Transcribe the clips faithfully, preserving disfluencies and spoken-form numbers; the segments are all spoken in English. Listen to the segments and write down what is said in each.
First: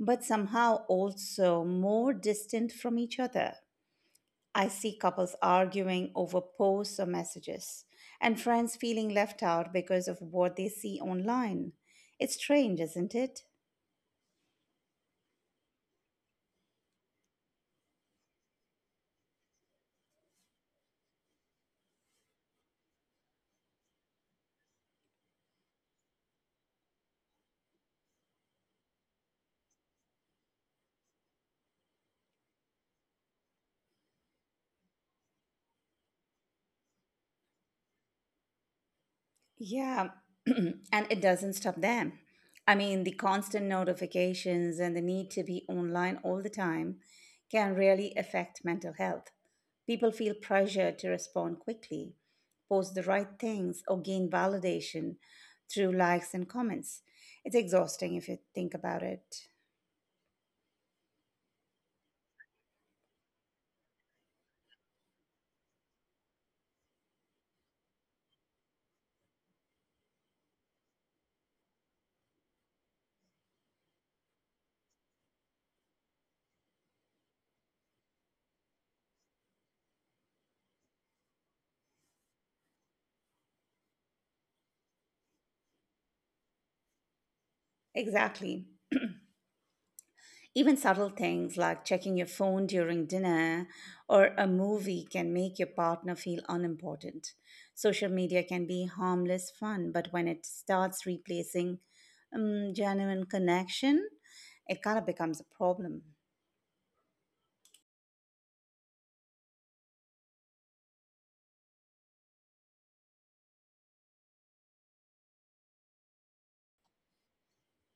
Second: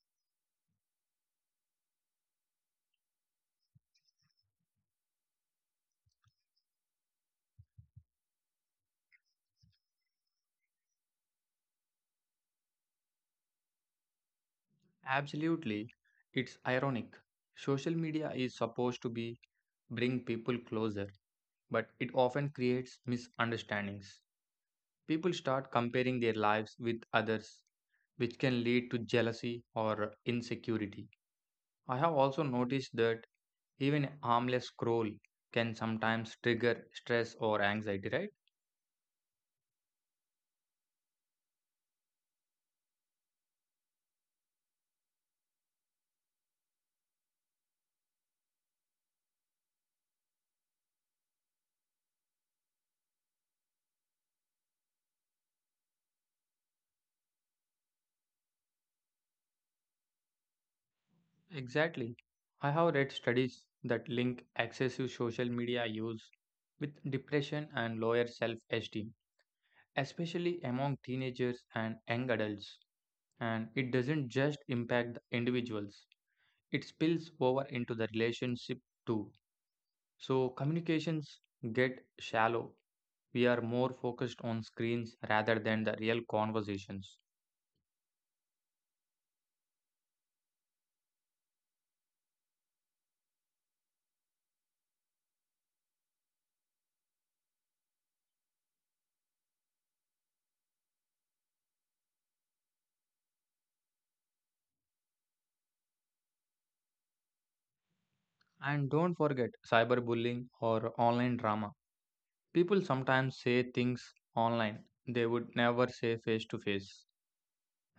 but somehow also more distant from each other. I see couples arguing over posts or messages, and friends feeling left out because of what they see online. It's strange, isn't it? Absolutely. It's ironic. Social media is supposed to be bring people closer, but it often creates misunderstandings. People start comparing their lives with others, which can lead to jealousy or insecurity. I have also noticed that even a harmless scroll can sometimes trigger stress or anxiety, right? Yeah, and it doesn't stop them. I mean, the constant notifications and the need to be online all the time can really affect mental health. People feel pressure to respond quickly, post the right things, or gain validation through likes and comments. It's exhausting if you think about it. Exactly. I have read studies that link excessive social media use with depression and lower self esteem, especially among teenagers and young adults. And it doesn't just impact the individuals, it spills over into the relationship too. So, communications get shallow. We are more focused on screens rather than the real conversations. Exactly. Even subtle things like checking your phone during dinner or a movie can make your partner feel unimportant. Social media can be harmless fun, but when it starts replacing um, genuine connection, it kind of becomes a problem. And don't forget cyberbullying or online drama. People sometimes say things online they would never say face to face,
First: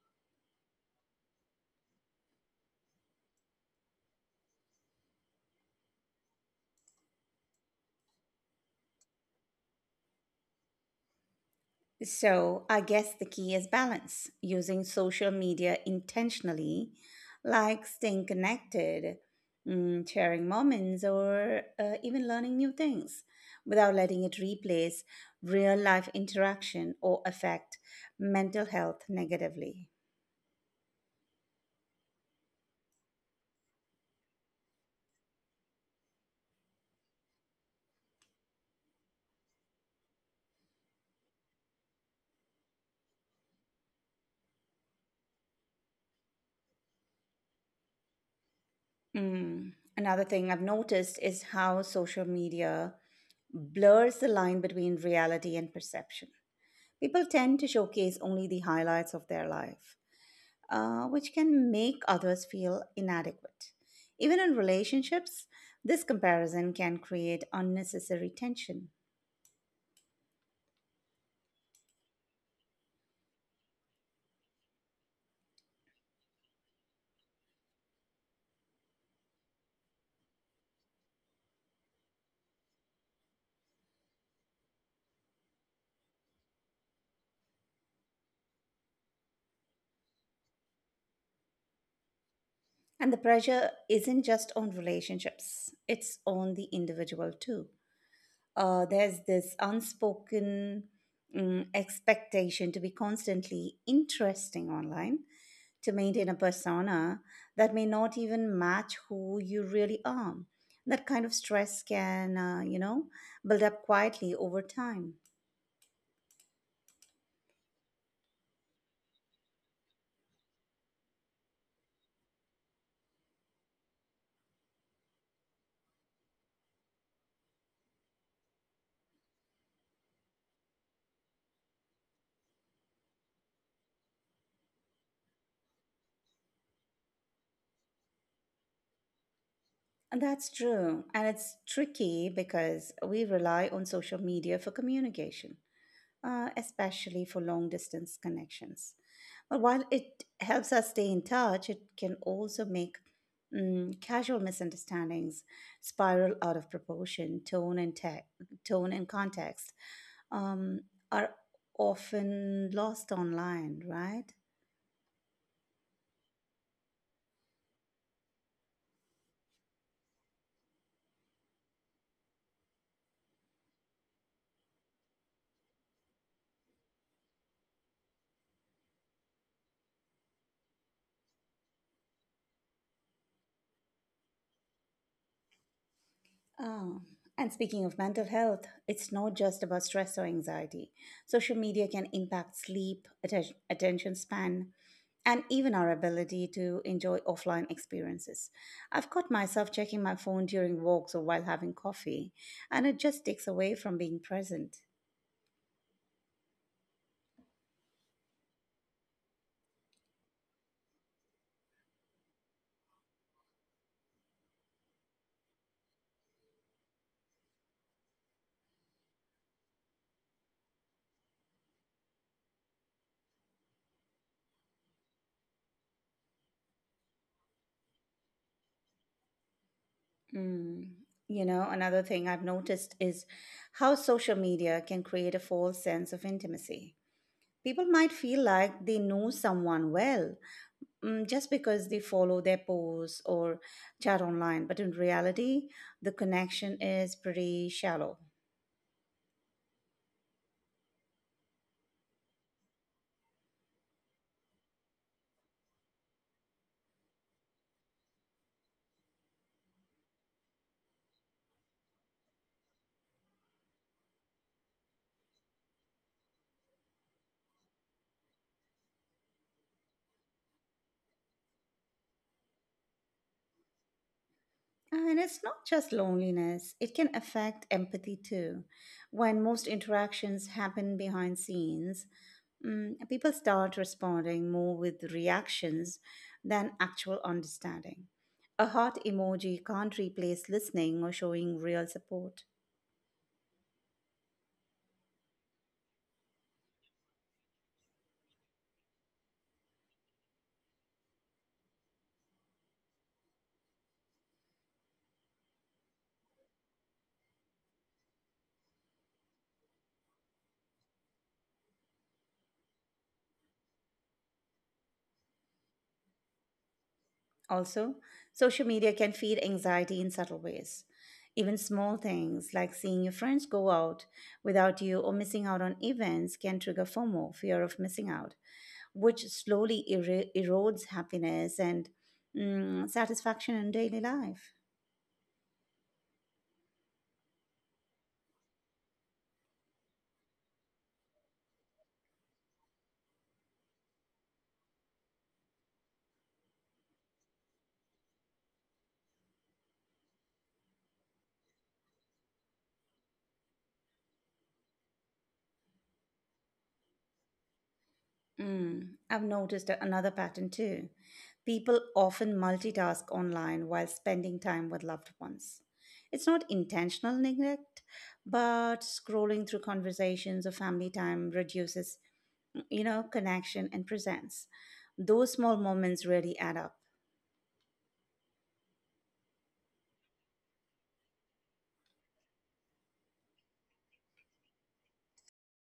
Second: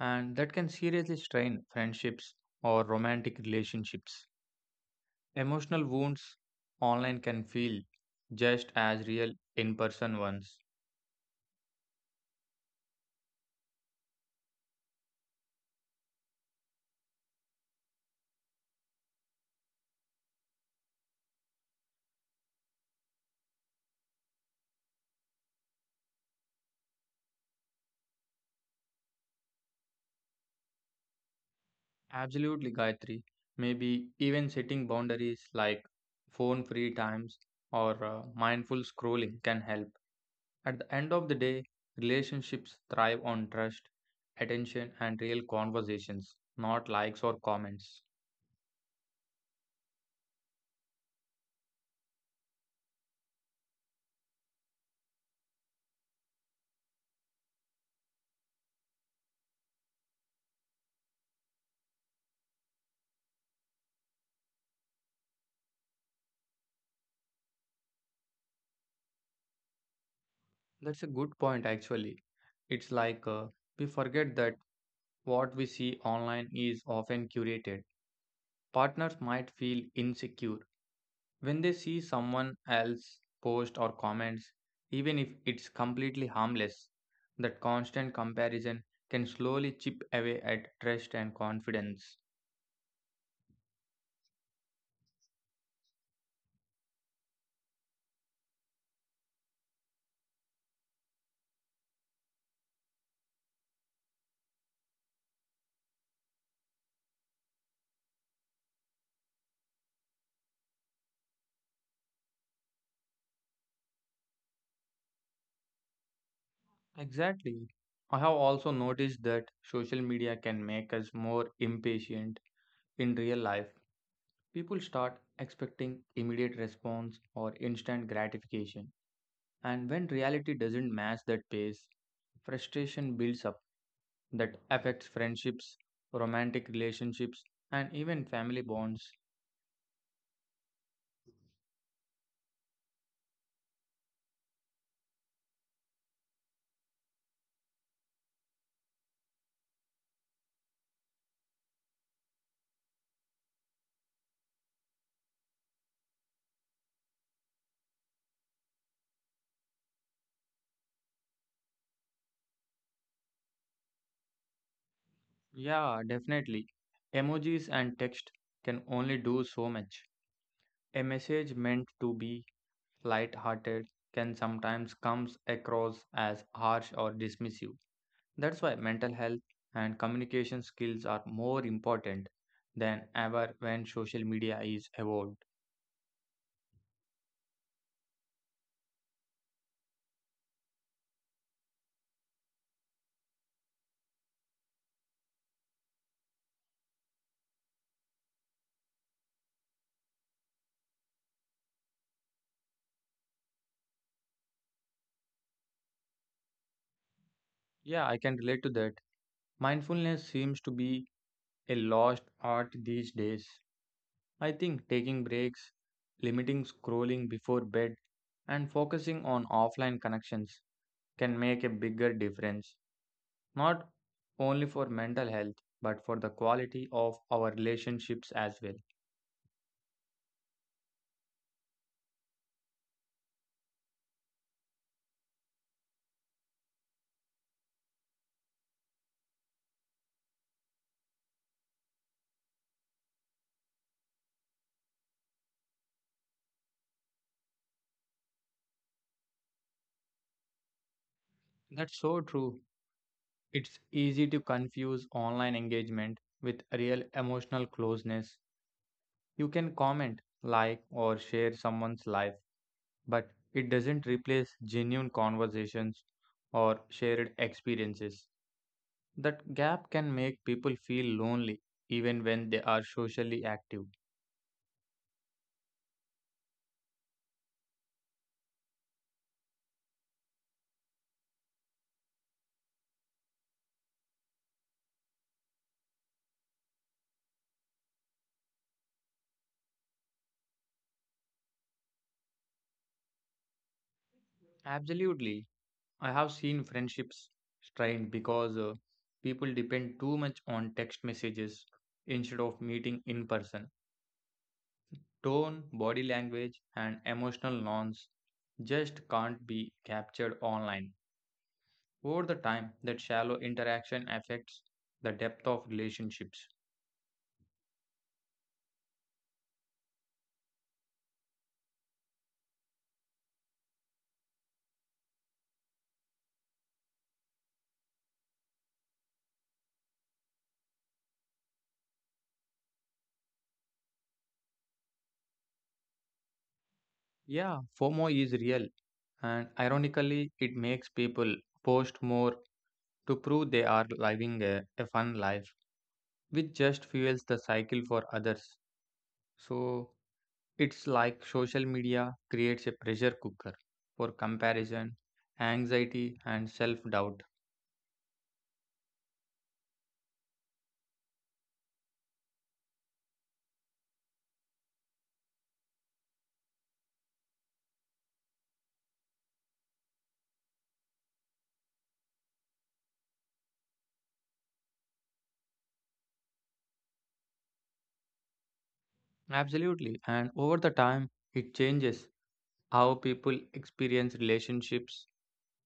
and that can seriously strain friendships or romantic relationships. Emotional wounds online can feel just as real in person ones. So, I guess the key is balance, using social media intentionally, like staying connected, mm, sharing moments, or uh, even learning new things without letting it replace real life interaction or affect mental health negatively. Absolutely, Gayatri. Maybe even setting boundaries like phone free times or uh, mindful scrolling can help. At the end of the day, relationships thrive on trust, attention, and real conversations, not likes or comments. Mm. Another thing I've noticed is how social media blurs the line between reality and perception. People tend to showcase only the highlights of their life, uh, which can make others feel inadequate. Even in relationships, this comparison can create unnecessary tension. That's a good point, actually. It's like uh, we forget that what we see online is often curated. Partners might feel insecure when they see someone else post or comments, even if it's completely harmless. That constant comparison can slowly chip away at trust and confidence. And the pressure isn't just on relationships, it's on the individual too. Uh, there's this unspoken, mm, expectation to be constantly interesting online, to maintain a persona that may not even match who you really are. That kind of stress can, uh, you know, build up quietly over time. Exactly. I have also noticed that social media can make us more impatient in real life. People start expecting immediate response or instant gratification. And when reality doesn't match that pace, frustration builds up. That affects friendships, romantic relationships, and even family bonds. And that's true. And it's tricky because we rely on social media for communication, uh, especially for long distance connections. But while it helps us stay in touch, it can also make, mm, casual misunderstandings spiral out of proportion. Tone and, te- tone and context um, are often lost online, right? Yeah, definitely. Emojis and text can only do so much. A message meant to be light-hearted can sometimes comes across as harsh or dismissive. That's why mental health and communication skills are more important than ever when social media is evolved. Ah, and speaking of mental health, it's not just about stress or anxiety. Social media can impact sleep, atten- attention span, and even our ability to enjoy offline experiences. I've caught myself checking my phone during walks or while having coffee, and it just takes away from being present. Yeah, I can relate to that. Mindfulness seems to be a lost art these days. I think taking breaks, limiting scrolling before bed, and focusing on offline connections can make a bigger difference, not only for mental health, but for the quality of our relationships as well. Mm. You know, another thing I've noticed is how social media can create a false sense of intimacy. People might feel like they know someone well, mm, just because they follow their posts or chat online. But in reality, the connection is pretty shallow. That's so true. It's easy to confuse online engagement with real emotional closeness. You can comment, like, or share someone's life, but it doesn't replace genuine conversations or shared experiences. That gap can make people feel lonely even when they are socially active. And it's not just loneliness, it can affect empathy too. When most interactions happen behind scenes, mm, people start responding more with reactions than actual understanding. A heart emoji can't replace listening or showing real support. Absolutely. I have seen friendships strained because uh, people depend too much on text messages instead of meeting in person. Tone, body language, and emotional norms just can't be captured online. Over the time, that shallow interaction affects the depth of relationships. Also, social media can feed anxiety in subtle ways. Even small things like seeing your friends go out without you or missing out on events can trigger FOMO, fear of missing out, which slowly ero- erodes happiness and, mm, satisfaction in daily life. Yeah, FOMO is real, and ironically, it makes people post more to prove they are living a, a fun life, which just fuels the cycle for others. So it's like social media creates a pressure cooker for comparison, anxiety, and self doubt. Mm, I've noticed a- another pattern too. People often multitask online while spending time with loved ones. It's not intentional neglect, but scrolling through conversations or family time reduces, you know, connection and presence. Those small moments really add up. Absolutely. And over the time, it changes how people experience relationships.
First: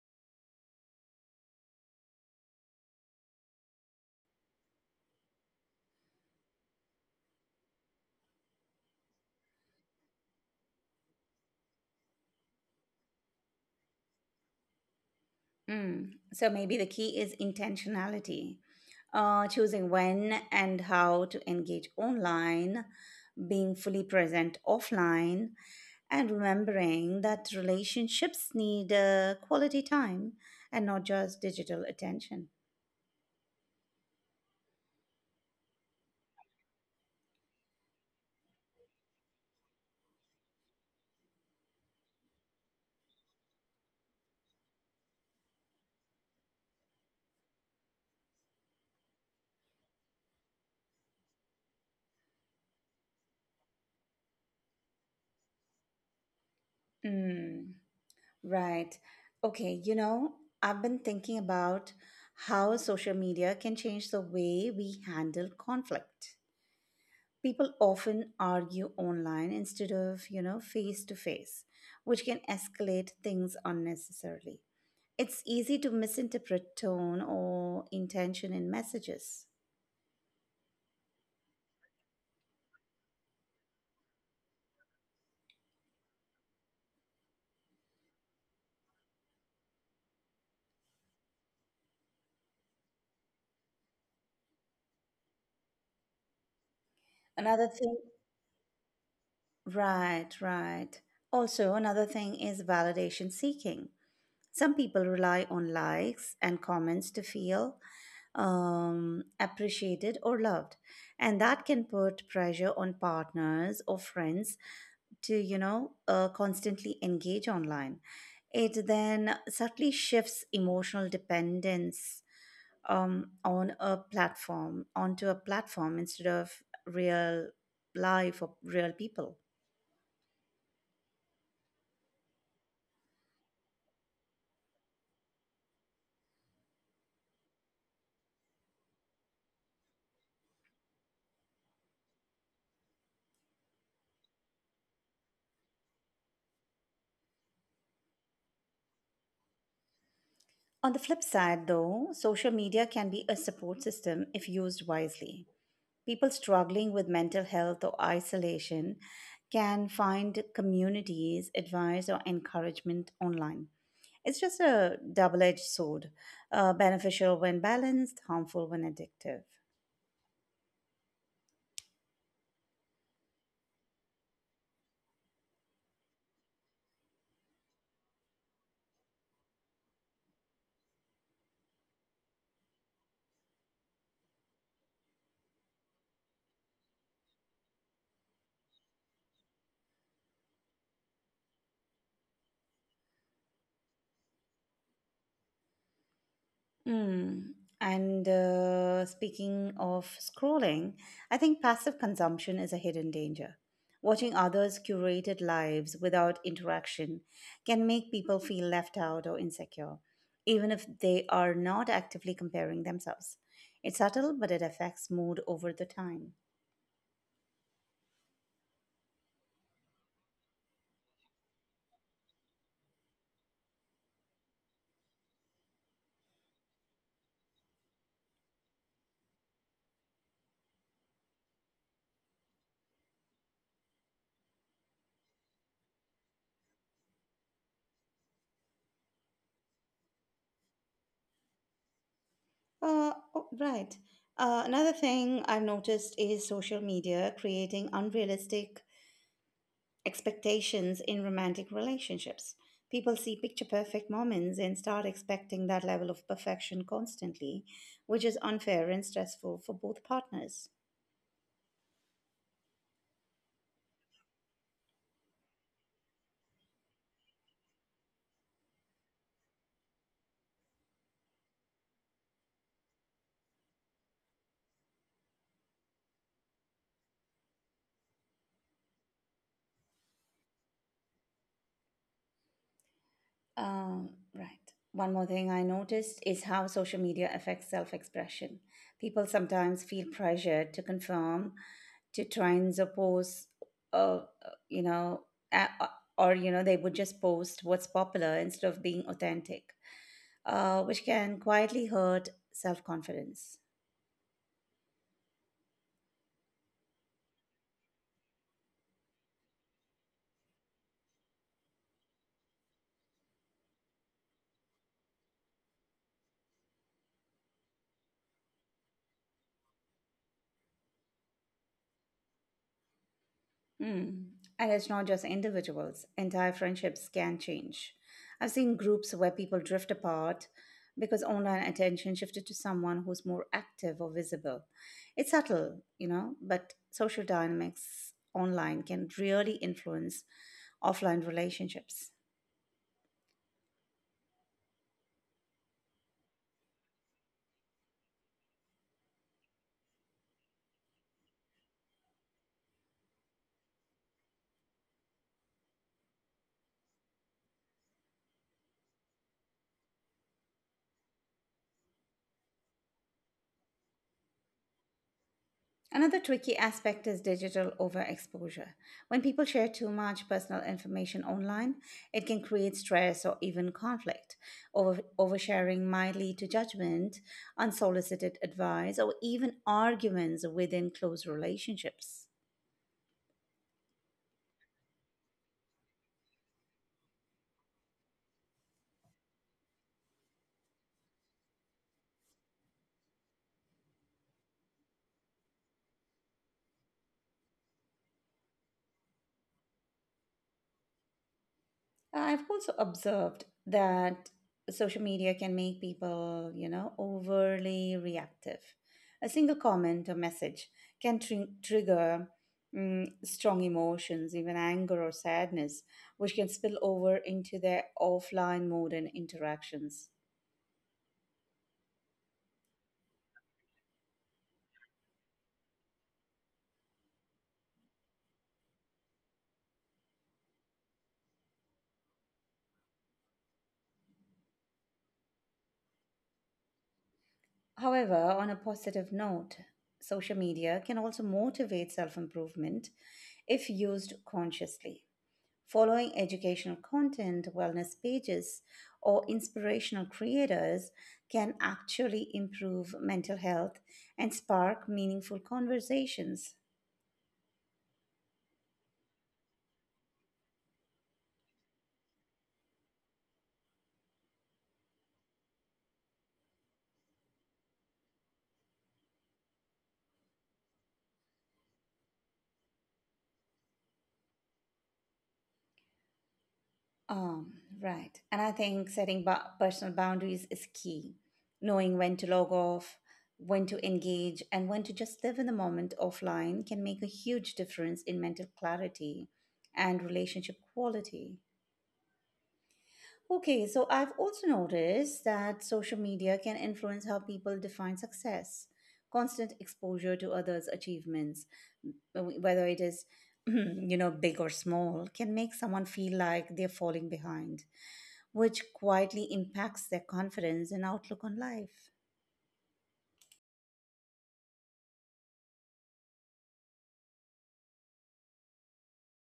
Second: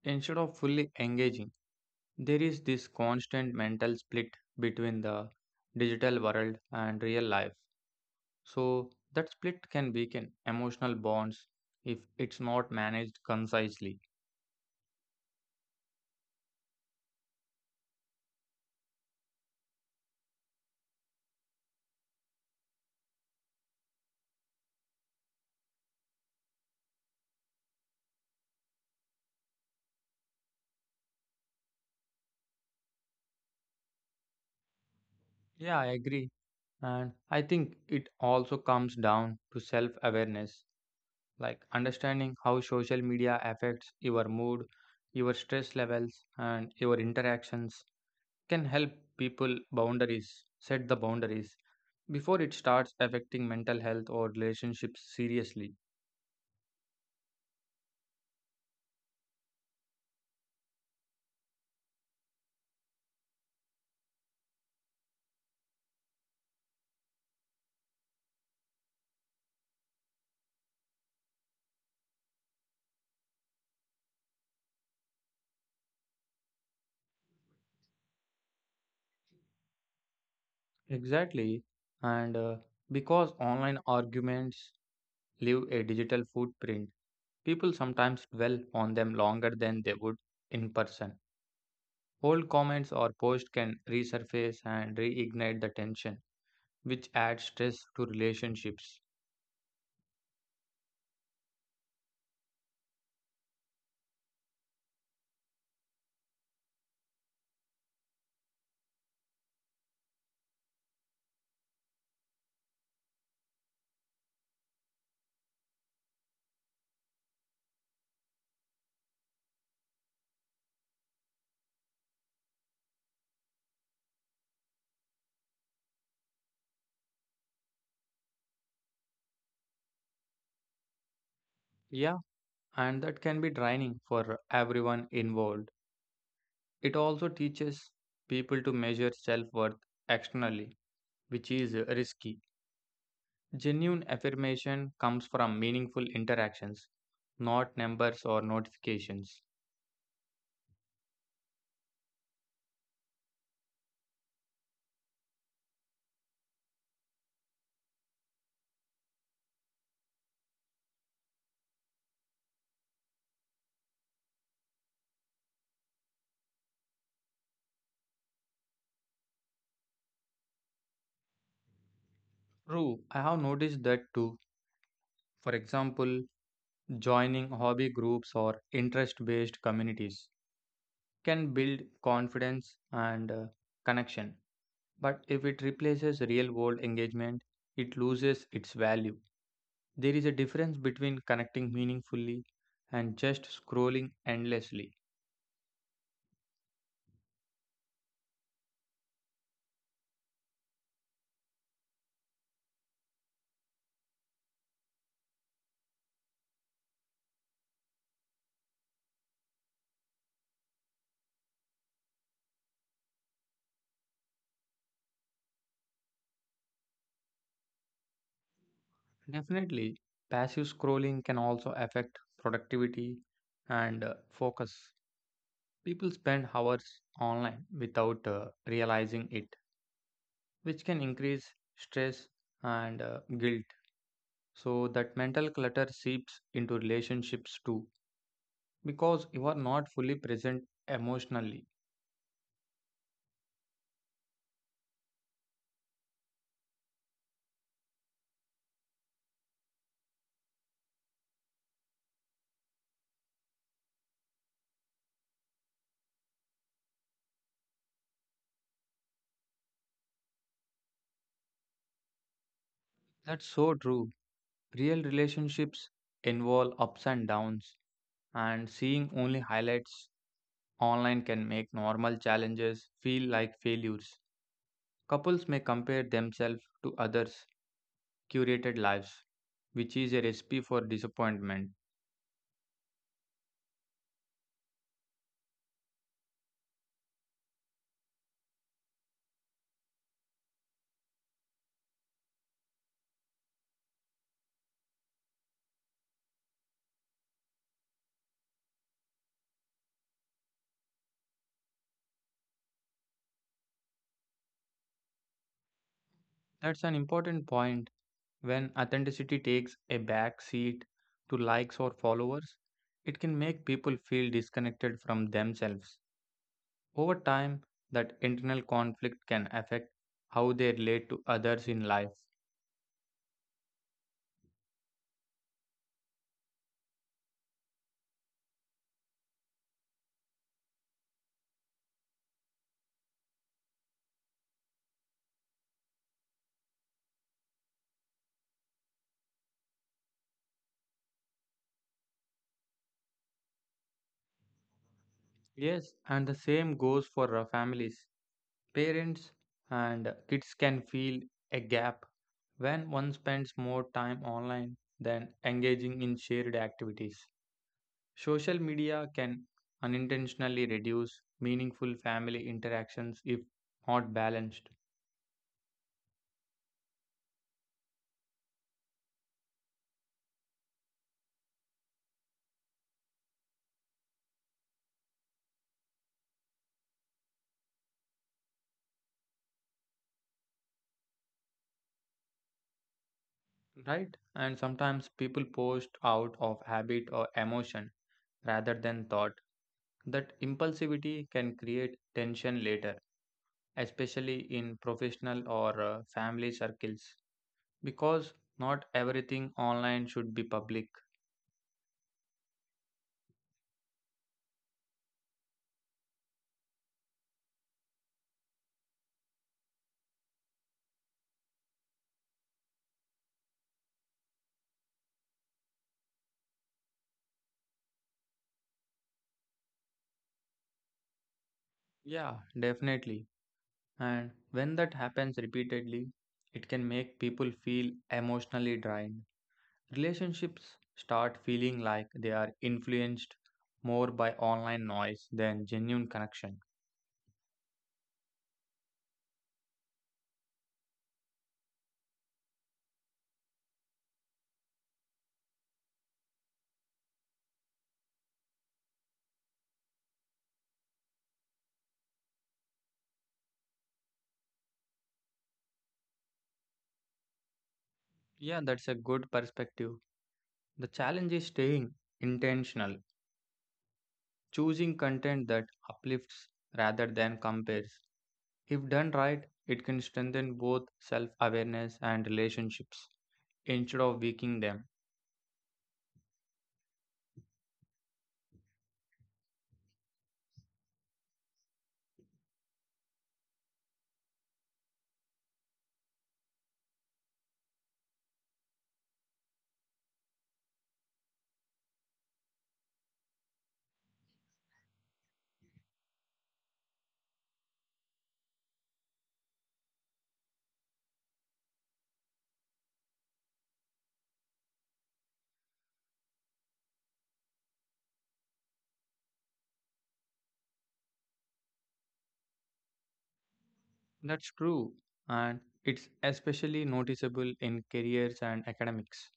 Instead of fully engaging, there is this constant mental split between the digital world and real life. So that split can weaken emotional bonds if it's not managed concisely. Mm. So maybe the key is intentionality, uh, choosing when and how to engage online, being fully present offline, and remembering that relationships need uh, quality time and not just digital attention. Yeah, I agree. And I think it also comes down to self awareness, like understanding how social media affects your mood, your stress levels, and your interactions can help people boundaries, set the boundaries before it starts affecting mental health or relationships seriously. Mm. Right. Okay. You know, I've been thinking about how social media can change the way we handle conflict. People often argue online instead of, you know, face to face, which can escalate things unnecessarily. It's easy to misinterpret tone or intention in messages. Exactly. And uh, because online arguments leave a digital footprint. People sometimes dwell on them longer than they would in person. Old comments or posts can resurface and reignite the tension, which adds Another stress thing, to relationships. right right also, another thing is validation seeking. Some people rely on likes and comments to feel, um, appreciated or loved, and that can put pressure on partners or friends to, you know, uh, constantly engage online. It then subtly shifts emotional dependence, um, on a platform onto a platform instead of real life or real people. Yeah, and that can be draining for everyone involved. It also teaches people to measure self worth externally, which is risky. Genuine affirmation comes from meaningful interactions, not numbers or notifications. On the flip side, though, social media can be a support system if used wisely. People struggling with mental health or isolation can find communities, advice, or encouragement online. It's just a double edged sword, uh, beneficial when balanced, harmful when addictive. True, I have noticed that too. For example, joining hobby groups or interest based communities can build confidence and uh, connection. But if it replaces real world engagement, it loses its value. There is a difference between connecting meaningfully and just scrolling endlessly. Mm. And uh, speaking of scrolling, I think passive consumption is a hidden danger. Watching others' curated lives without interaction can make people feel left out or insecure, even if they are not actively comparing themselves. It's subtle, but it affects mood over the time. Definitely, passive scrolling can also affect productivity and uh, focus. People spend hours online without uh, realizing it, which can increase stress and uh, guilt. So, that mental clutter seeps into relationships too because you are not fully present emotionally. Uh, oh, right. Uh, another thing I've noticed is social media creating unrealistic expectations in romantic relationships. People see picture perfect moments and start expecting that level of perfection constantly, which is unfair and stressful for both partners. That's so true. Real relationships involve ups and downs, and seeing only highlights online can make normal challenges feel like failures. Couples may compare themselves to others' curated lives, which is a recipe for disappointment. Um, right. One more thing I noticed is how social media affects self expression. People sometimes feel pressured to conform, to try and suppose, uh, uh, you know a- uh, or you know they would just post what's popular instead of being authentic, uh, which can quietly hurt self-confidence. That's an important point. When authenticity takes a back seat to likes or followers, it can make people feel disconnected from themselves. Over time, that internal conflict can affect how they relate to others in life. Hmm. And it's not just individuals, entire friendships can change. I've seen groups where people drift apart because online attention shifted to someone who's more active or visible. It's subtle, you know, but social dynamics online can really influence offline relationships. Yes, and the same goes for uh, families. Parents and kids can feel a gap when one spends more time online than engaging in shared activities. Social media can unintentionally reduce meaningful family interactions if not balanced, Another tricky aspect is digital overexposure. When people share too much personal information online, it can create stress or even conflict. Over- oversharing might lead to judgment, unsolicited advice, or even arguments within close relationships. right? And sometimes people post out of habit or emotion rather than thought. That impulsivity can create tension later, especially in professional or uh, family circles, because not everything online should be public. Uh, I've also observed that social media can make people, you know, overly reactive. A single comment or message can tr- trigger, mm, strong emotions, even anger or sadness, which can spill over into their offline mode and interactions. Yeah, definitely. And when that happens repeatedly, it can make people feel emotionally drained. Relationships start feeling like they are influenced more by online noise than genuine connection. However, on a positive note, social media can also motivate self improvement if used consciously. Following educational content, wellness pages, or inspirational creators can actually improve mental health and spark meaningful conversations. Yeah, that's a good perspective. The challenge is staying intentional, choosing content that uplifts rather than compares. If done right, it can strengthen both self awareness and relationships instead of weakening them. Um, right. And I think setting ba- personal boundaries is key. Knowing when to log off, when to engage, and when to just live in the moment offline can make a huge difference in mental clarity and relationship quality. Okay, so I've also noticed that social media can influence how people define success. Constant exposure to others' achievements, w- whether it is, you know, big or small, can make someone feel like they're falling behind, which quietly impacts their confidence and outlook on life. That's true, and it's especially noticeable in careers and academics.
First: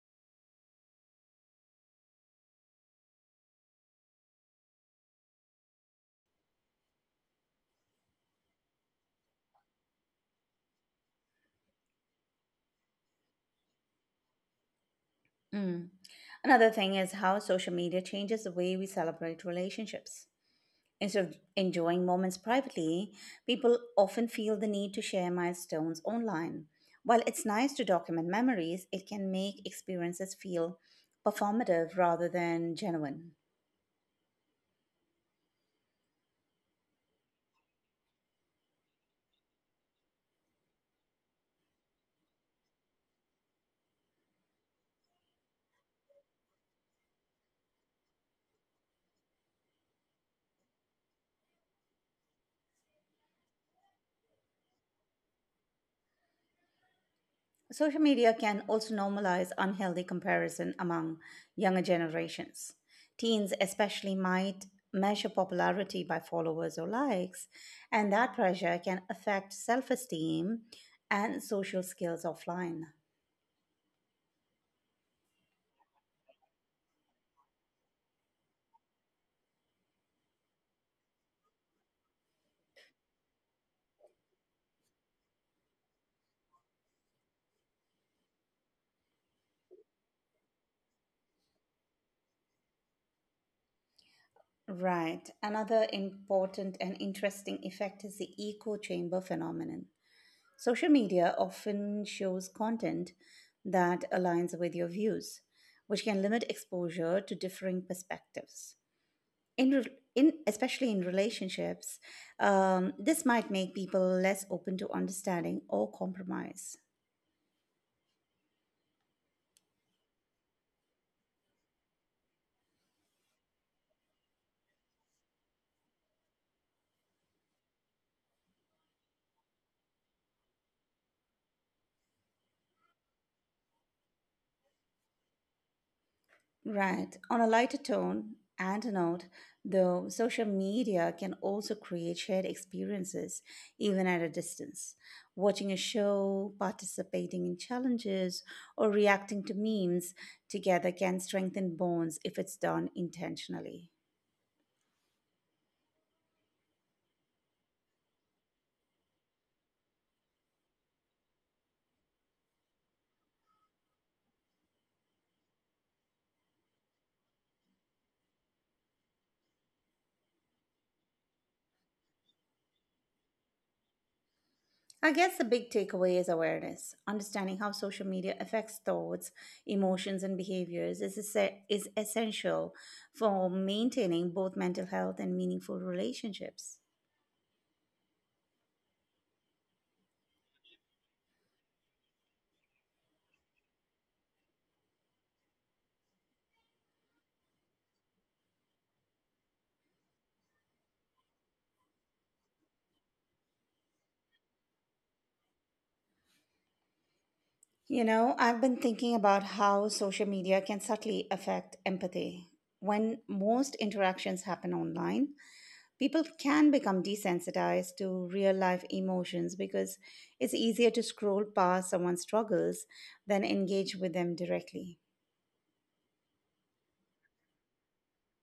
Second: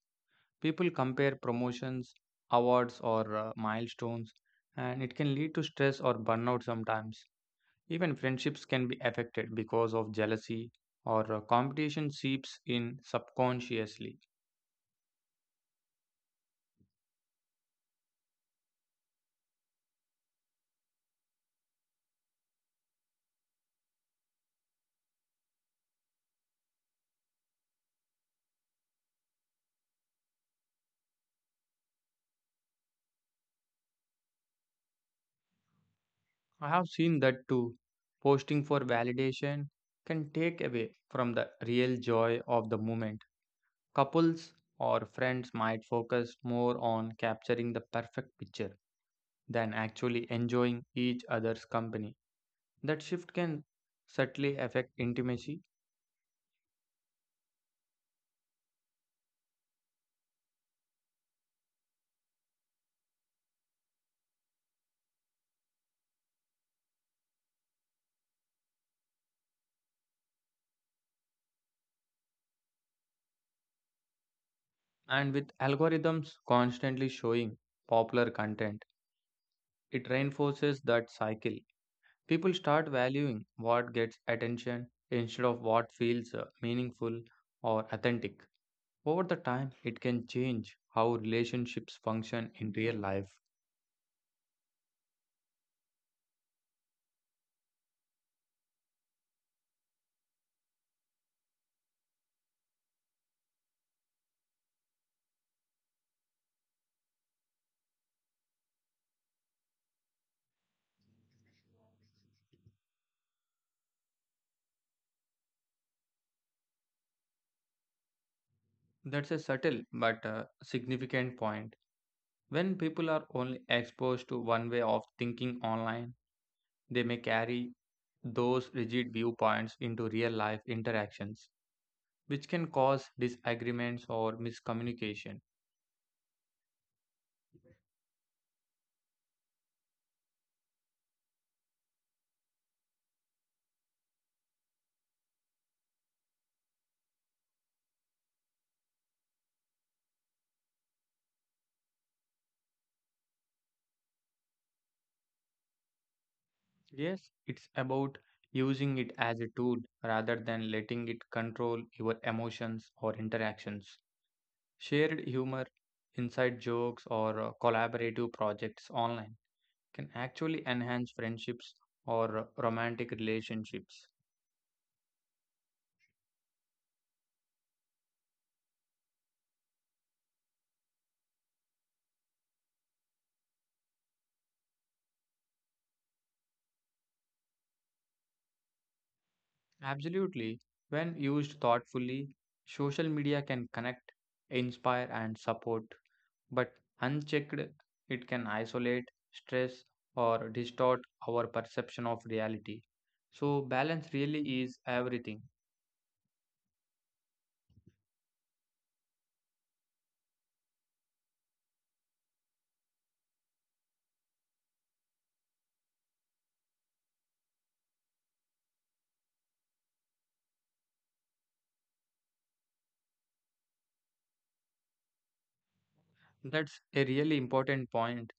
People compare promotions, awards, or uh, milestones, and it can lead to stress or burnout sometimes. Even friendships can be affected because of jealousy or uh, competition seeps in subconsciously. Mm. Another thing is how social media changes the way we celebrate relationships. Instead of enjoying moments privately, people often feel the need to share milestones online. While it's nice to document memories, it can make experiences feel performative rather than genuine. I have seen that too. Posting for validation can take away from the real joy of the moment. Couples or friends might focus more on capturing the perfect picture than actually enjoying each other's company. That shift can subtly affect intimacy, Social media can also normalize unhealthy comparison among younger generations. Teens, especially, might measure popularity by followers or likes, and that pressure can affect self esteem and social skills offline. and with algorithms constantly showing popular content, it reinforces that cycle. People start valuing what gets attention instead of what feels uh, meaningful or authentic. Over the time, it can change how relationships function in real life. Right. Another important and interesting effect is the echo chamber phenomenon. Social media often shows content that aligns with your views, which can limit exposure to differing perspectives. In, re- in Especially in relationships, um, this might make people less open to understanding or compromise. That's a subtle but uh, significant point. When people are only exposed to one way of thinking online, they may carry those rigid viewpoints into real life interactions, which can cause disagreements or miscommunication. Right. On a lighter tone and a note, though, social media can also create shared experiences, even at a distance. Watching a show, participating in challenges, or reacting to memes together can strengthen bonds if it's done intentionally. Yes, it's about using it as a tool rather than letting it control your emotions or interactions. Shared humor, inside jokes, or uh, collaborative projects online can actually enhance friendships or uh, romantic relationships. I guess the big takeaway is awareness. Understanding how social media affects thoughts, emotions, and behaviors is, esse- is essential for maintaining both mental health and meaningful relationships. Absolutely. When used thoughtfully, social media can connect, inspire, and support, but unchecked, it can isolate, stress, or distort our perception of reality. So, balance really is everything. You know, I've been thinking about how social media can subtly affect empathy. When most interactions happen online, people can become desensitized to real life emotions because it's easier to scroll past someone's struggles than engage with them directly. That's a really important point.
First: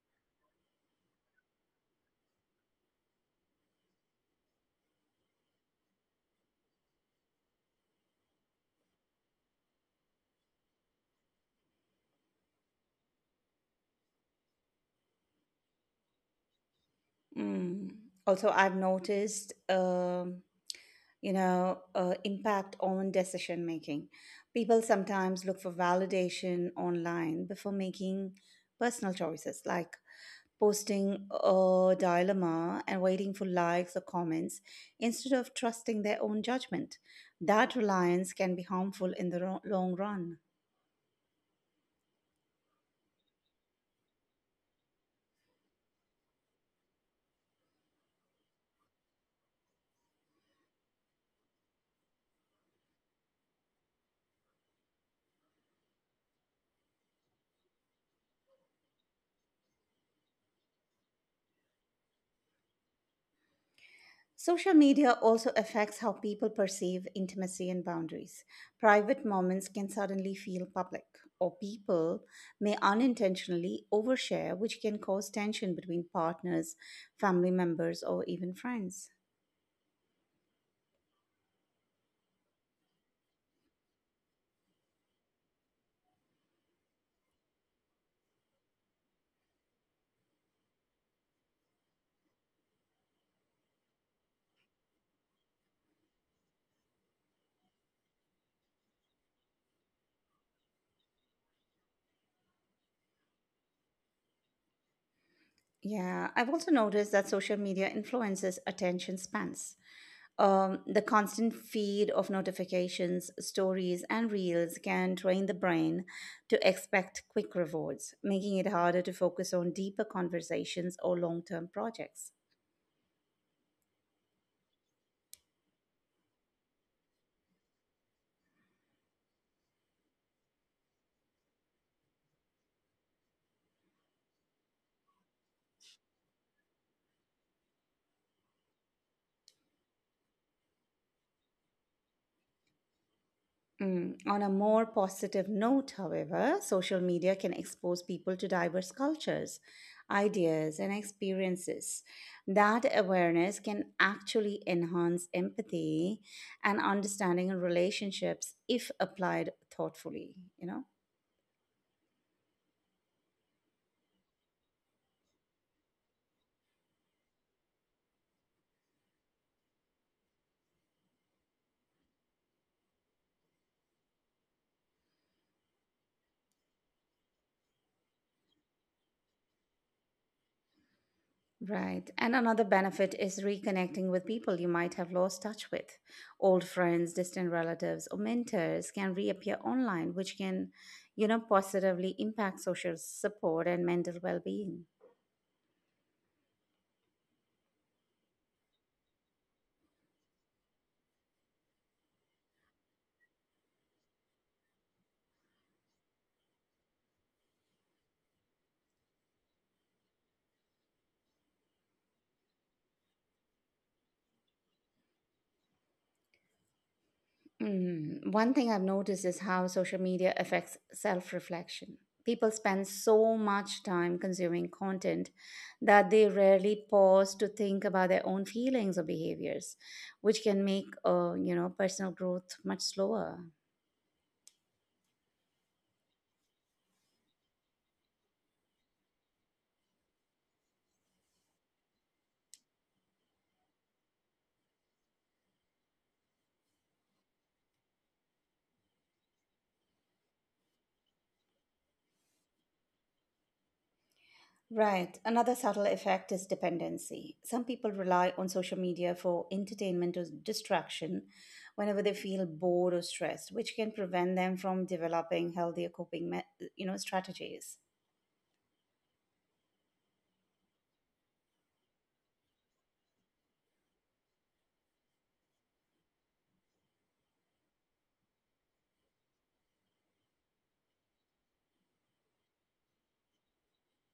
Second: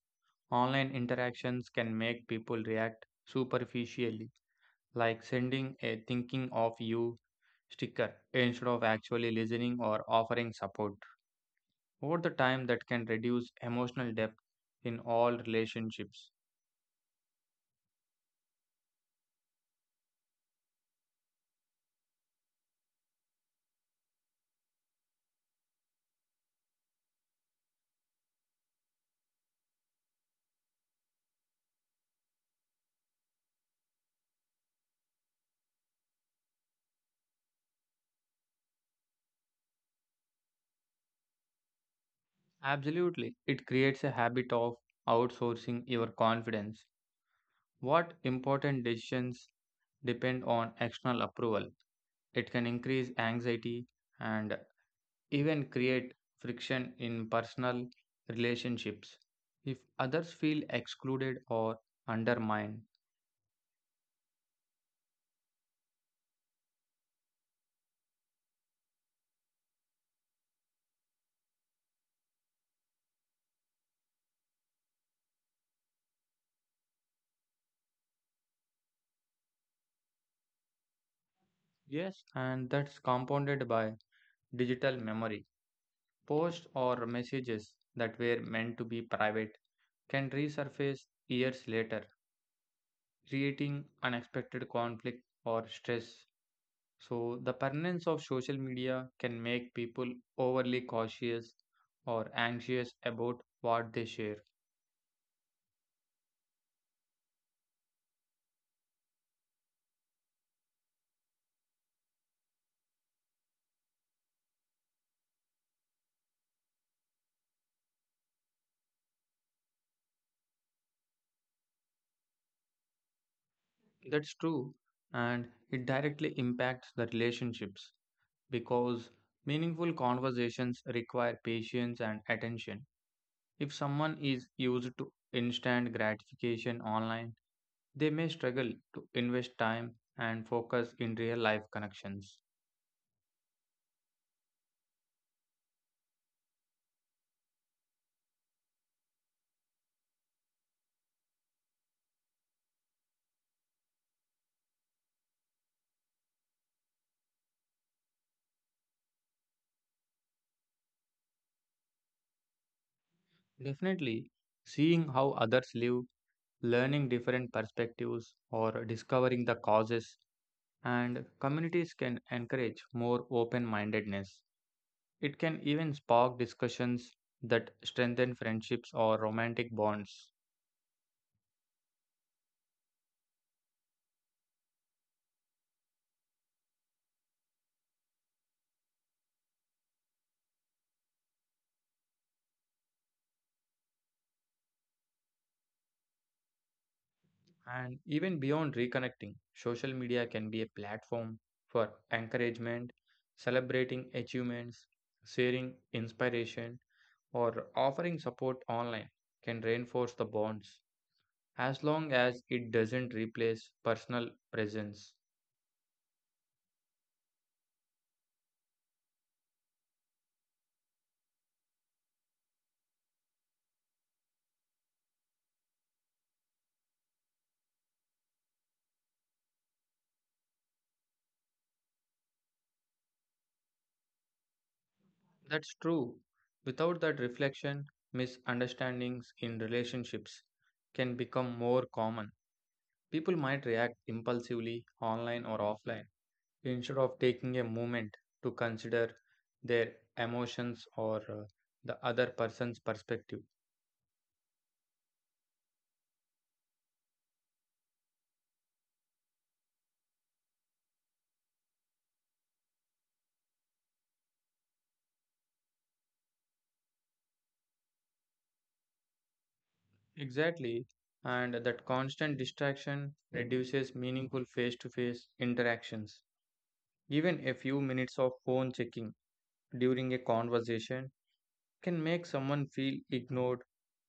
Online interactions can make people react superficially, like sending a thinking of you sticker instead of actually listening or offering support. Over the time that can reduce emotional depth in all relationships. Mm. Also, I've noticed, um you know, uh, impact on decision making. People sometimes look for validation online before making personal choices, like posting a dilemma and waiting for likes or comments instead of trusting their own judgment. That reliance can be harmful in the ro- long run. Absolutely, it creates a habit of outsourcing your confidence. What important decisions depend on external approval? It can increase anxiety and even create friction in personal relationships if others feel excluded or undermined. Social media also affects how people perceive intimacy and boundaries. Private moments can suddenly feel public, or people may unintentionally overshare, which can cause tension between partners, family members, or even friends. Yes, and that's compounded by digital memory. Posts or messages that were meant to be private can resurface years later, creating unexpected conflict or stress. So, the permanence of social media can make people overly cautious or anxious about what they share. Yeah, I've also noticed that social media influences attention spans. Um, the constant feed of notifications, stories, and reels can train the brain to expect quick rewards, making it harder to focus on deeper conversations or long term projects. That's true, and it directly impacts the relationships because meaningful conversations require patience and attention. If someone is used to instant gratification online, they may struggle to invest time and focus in real life connections. Mm. On a more positive note, however, social media can expose people to diverse cultures, ideas, and experiences. That awareness can actually enhance empathy and understanding in relationships if applied thoughtfully, you know? Definitely, seeing how others live, learning different perspectives, or discovering the causes and communities can encourage more open mindedness. It can even spark discussions that strengthen friendships or romantic bonds. Right. And another benefit is reconnecting with people you might have lost touch with. Old friends, distant relatives, or mentors can reappear online, which can, you know, positively impact social support and mental well being. And even beyond reconnecting, social media can be a platform for encouragement, celebrating achievements, sharing inspiration or offering support online can reinforce the bonds as long as it doesn't replace personal presence. Mm. One thing I've noticed is how social media affects self reflection. People spend so much time consuming content that they rarely pause to think about their own feelings or behaviors, which can make, uh, you know, personal growth much slower. That's true. Without that reflection, misunderstandings in relationships can become more common. People might react impulsively online or offline instead of taking a moment to consider their emotions or uh, the other person's perspective. Right. Another subtle effect is dependency. Some people rely on social media for entertainment or distraction whenever they feel bored or stressed, which can prevent them from developing healthier coping, me- you know, strategies. Exactly. And that constant distraction reduces meaningful face to face interactions. Even a few minutes of phone checking during a conversation can make someone feel ignored,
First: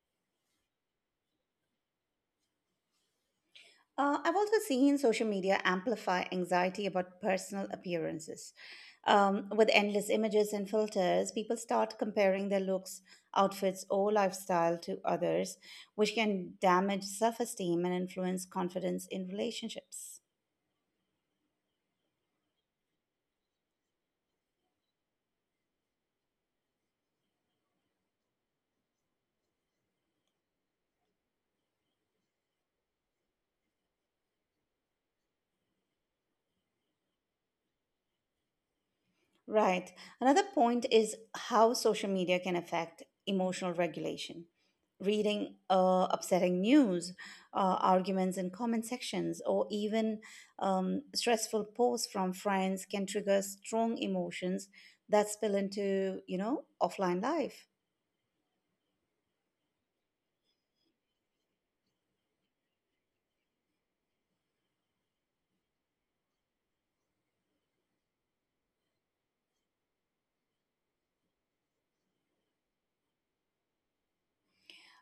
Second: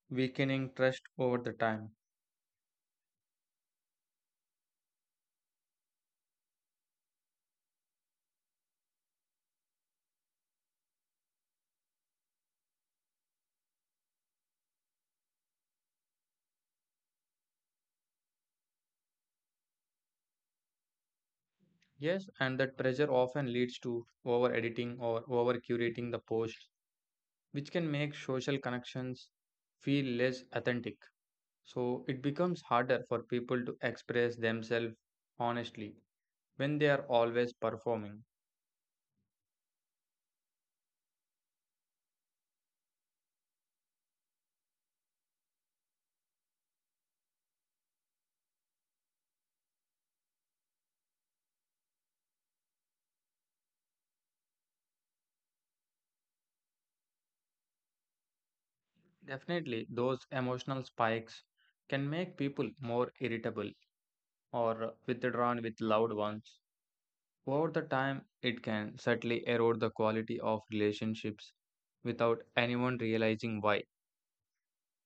weakening trust over the time. Uh, I've also seen social media amplify anxiety about personal appearances. Um, with endless images and filters, people start comparing their looks, outfits, or lifestyle to others, which can damage self esteem and influence confidence in relationships. Yes, and that pressure often leads to over editing or over curating the post, which can make social connections feel less authentic. So it becomes harder for people to express themselves honestly when they are always performing. Right. Another point is how social media can affect emotional regulation. Reading uh, upsetting news, uh, arguments in comment sections, or even, um, stressful posts from friends can trigger strong emotions that spill into, you know, offline life. Definitely, those emotional spikes can make people more irritable or withdrawn with loved ones. Over the time, it can subtly erode the quality of relationships without anyone realizing why.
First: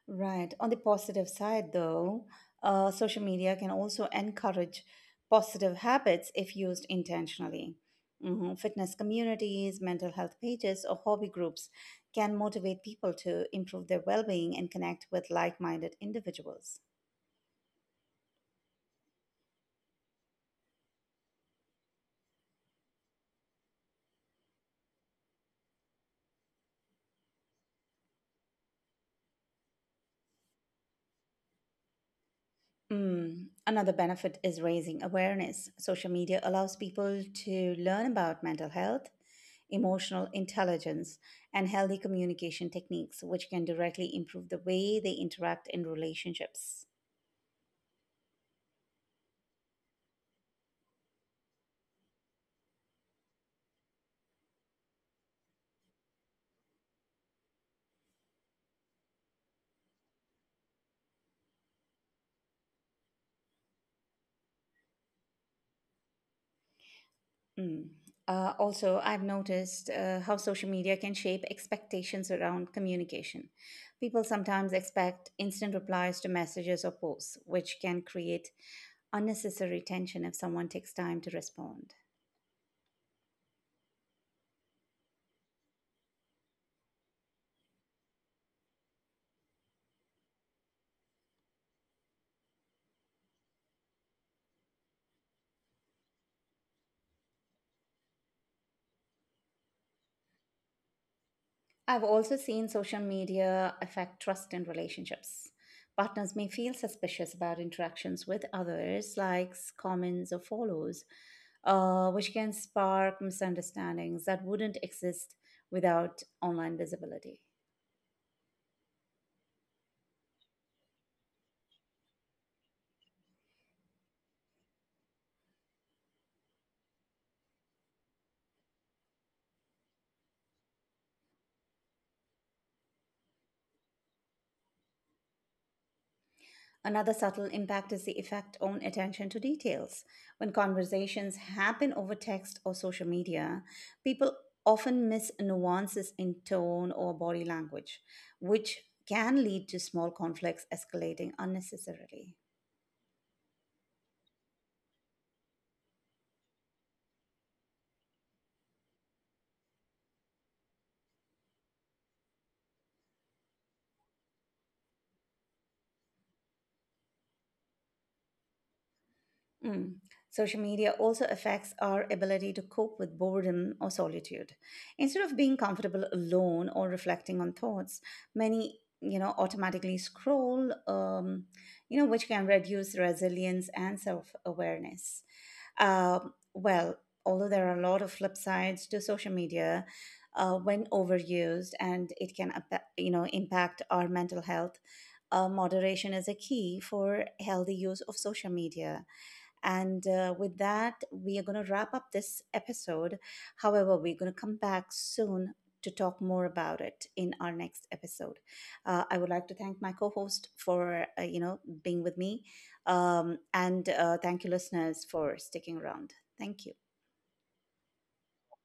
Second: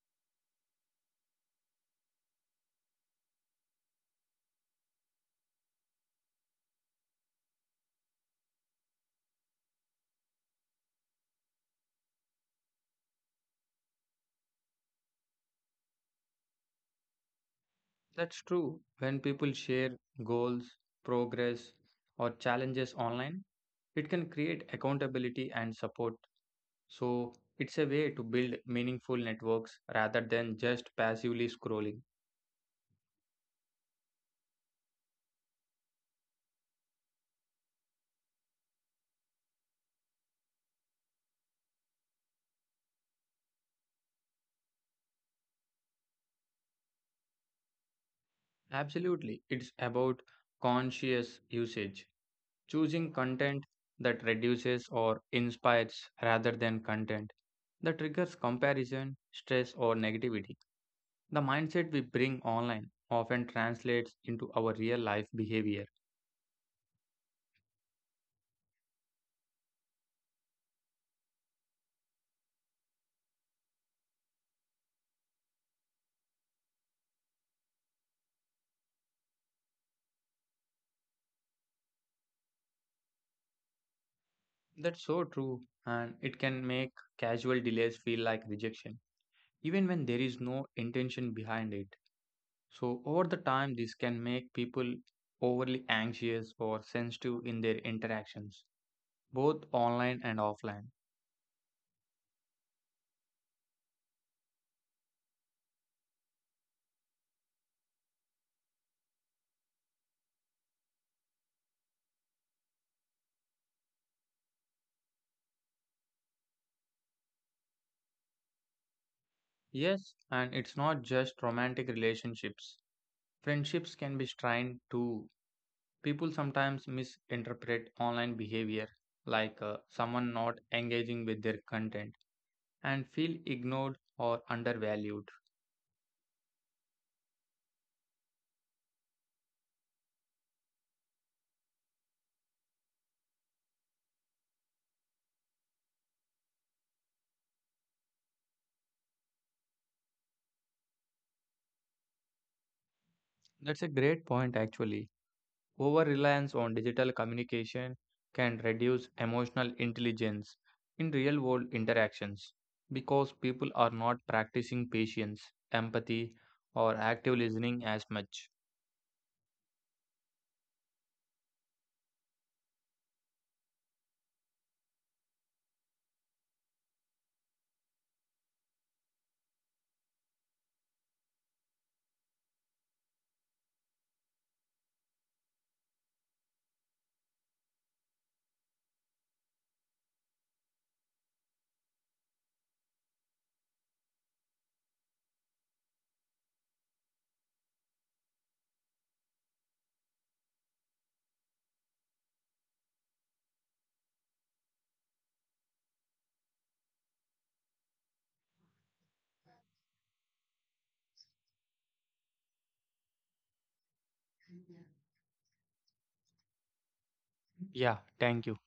Right. On the positive side, though, uh, social media can also encourage positive habits if used intentionally. Mhm. Fitness communities, mental health pages, or hobby groups can motivate people to improve their well being and connect with like minded individuals. That's true when people share goals, progress, or challenges online. It can create accountability and support. So, it's a way to build meaningful networks rather than just passively scrolling. Mm. Another benefit is raising awareness. Social media allows people to learn about mental health, emotional intelligence, and healthy communication techniques, which can directly improve the way they interact in relationships. Absolutely. It's about conscious usage, choosing content that reduces or inspires rather than content that triggers comparison, stress, or negativity. The mindset we bring online often translates into our real life behavior. Mm. Uh, also, I've noticed uh, how social media can shape expectations around communication. People sometimes expect instant replies to messages or posts, which can create unnecessary tension if someone takes time to respond. That's so true, and it can make casual delays feel like rejection, even when there is no intention behind it. So, over the time, this can make people overly anxious or sensitive in their interactions both online and offline. I've also seen social media affect trust in relationships. Partners may feel suspicious about interactions with others, likes, comments, or follows, uh, which can spark misunderstandings that wouldn't exist without online visibility. Yes, and it's not just romantic relationships. Friendships can be strained too. People sometimes misinterpret online behavior, like uh, someone not engaging with their content, and feel ignored or undervalued. Another subtle impact is the effect on attention to details. When conversations happen over text or social media, people often miss nuances in tone or body language, which can lead to small conflicts escalating unnecessarily. That's a great point, actually. Over reliance on digital communication can reduce emotional intelligence in real world interactions because people are not practicing patience, empathy, or active listening as much. Mm. Social media also affects our ability to cope with boredom or solitude. Instead of being comfortable alone or reflecting on thoughts, many, you know, automatically scroll, um, you know which can reduce resilience and self-awareness. Um well, although there are a lot of flip sides to social media, uh, when overused, and it can apa- you know impact our mental health, uh, moderation is a key for healthy use of social media, and uh, with that, we are going to wrap up this episode. However, we're going to come back soon to talk more about it in our next episode. Uh, I would like to thank my co-host for, uh, you know being with me, um, and uh, thank you, listeners, for sticking around. Thank you. Yeah, thank you.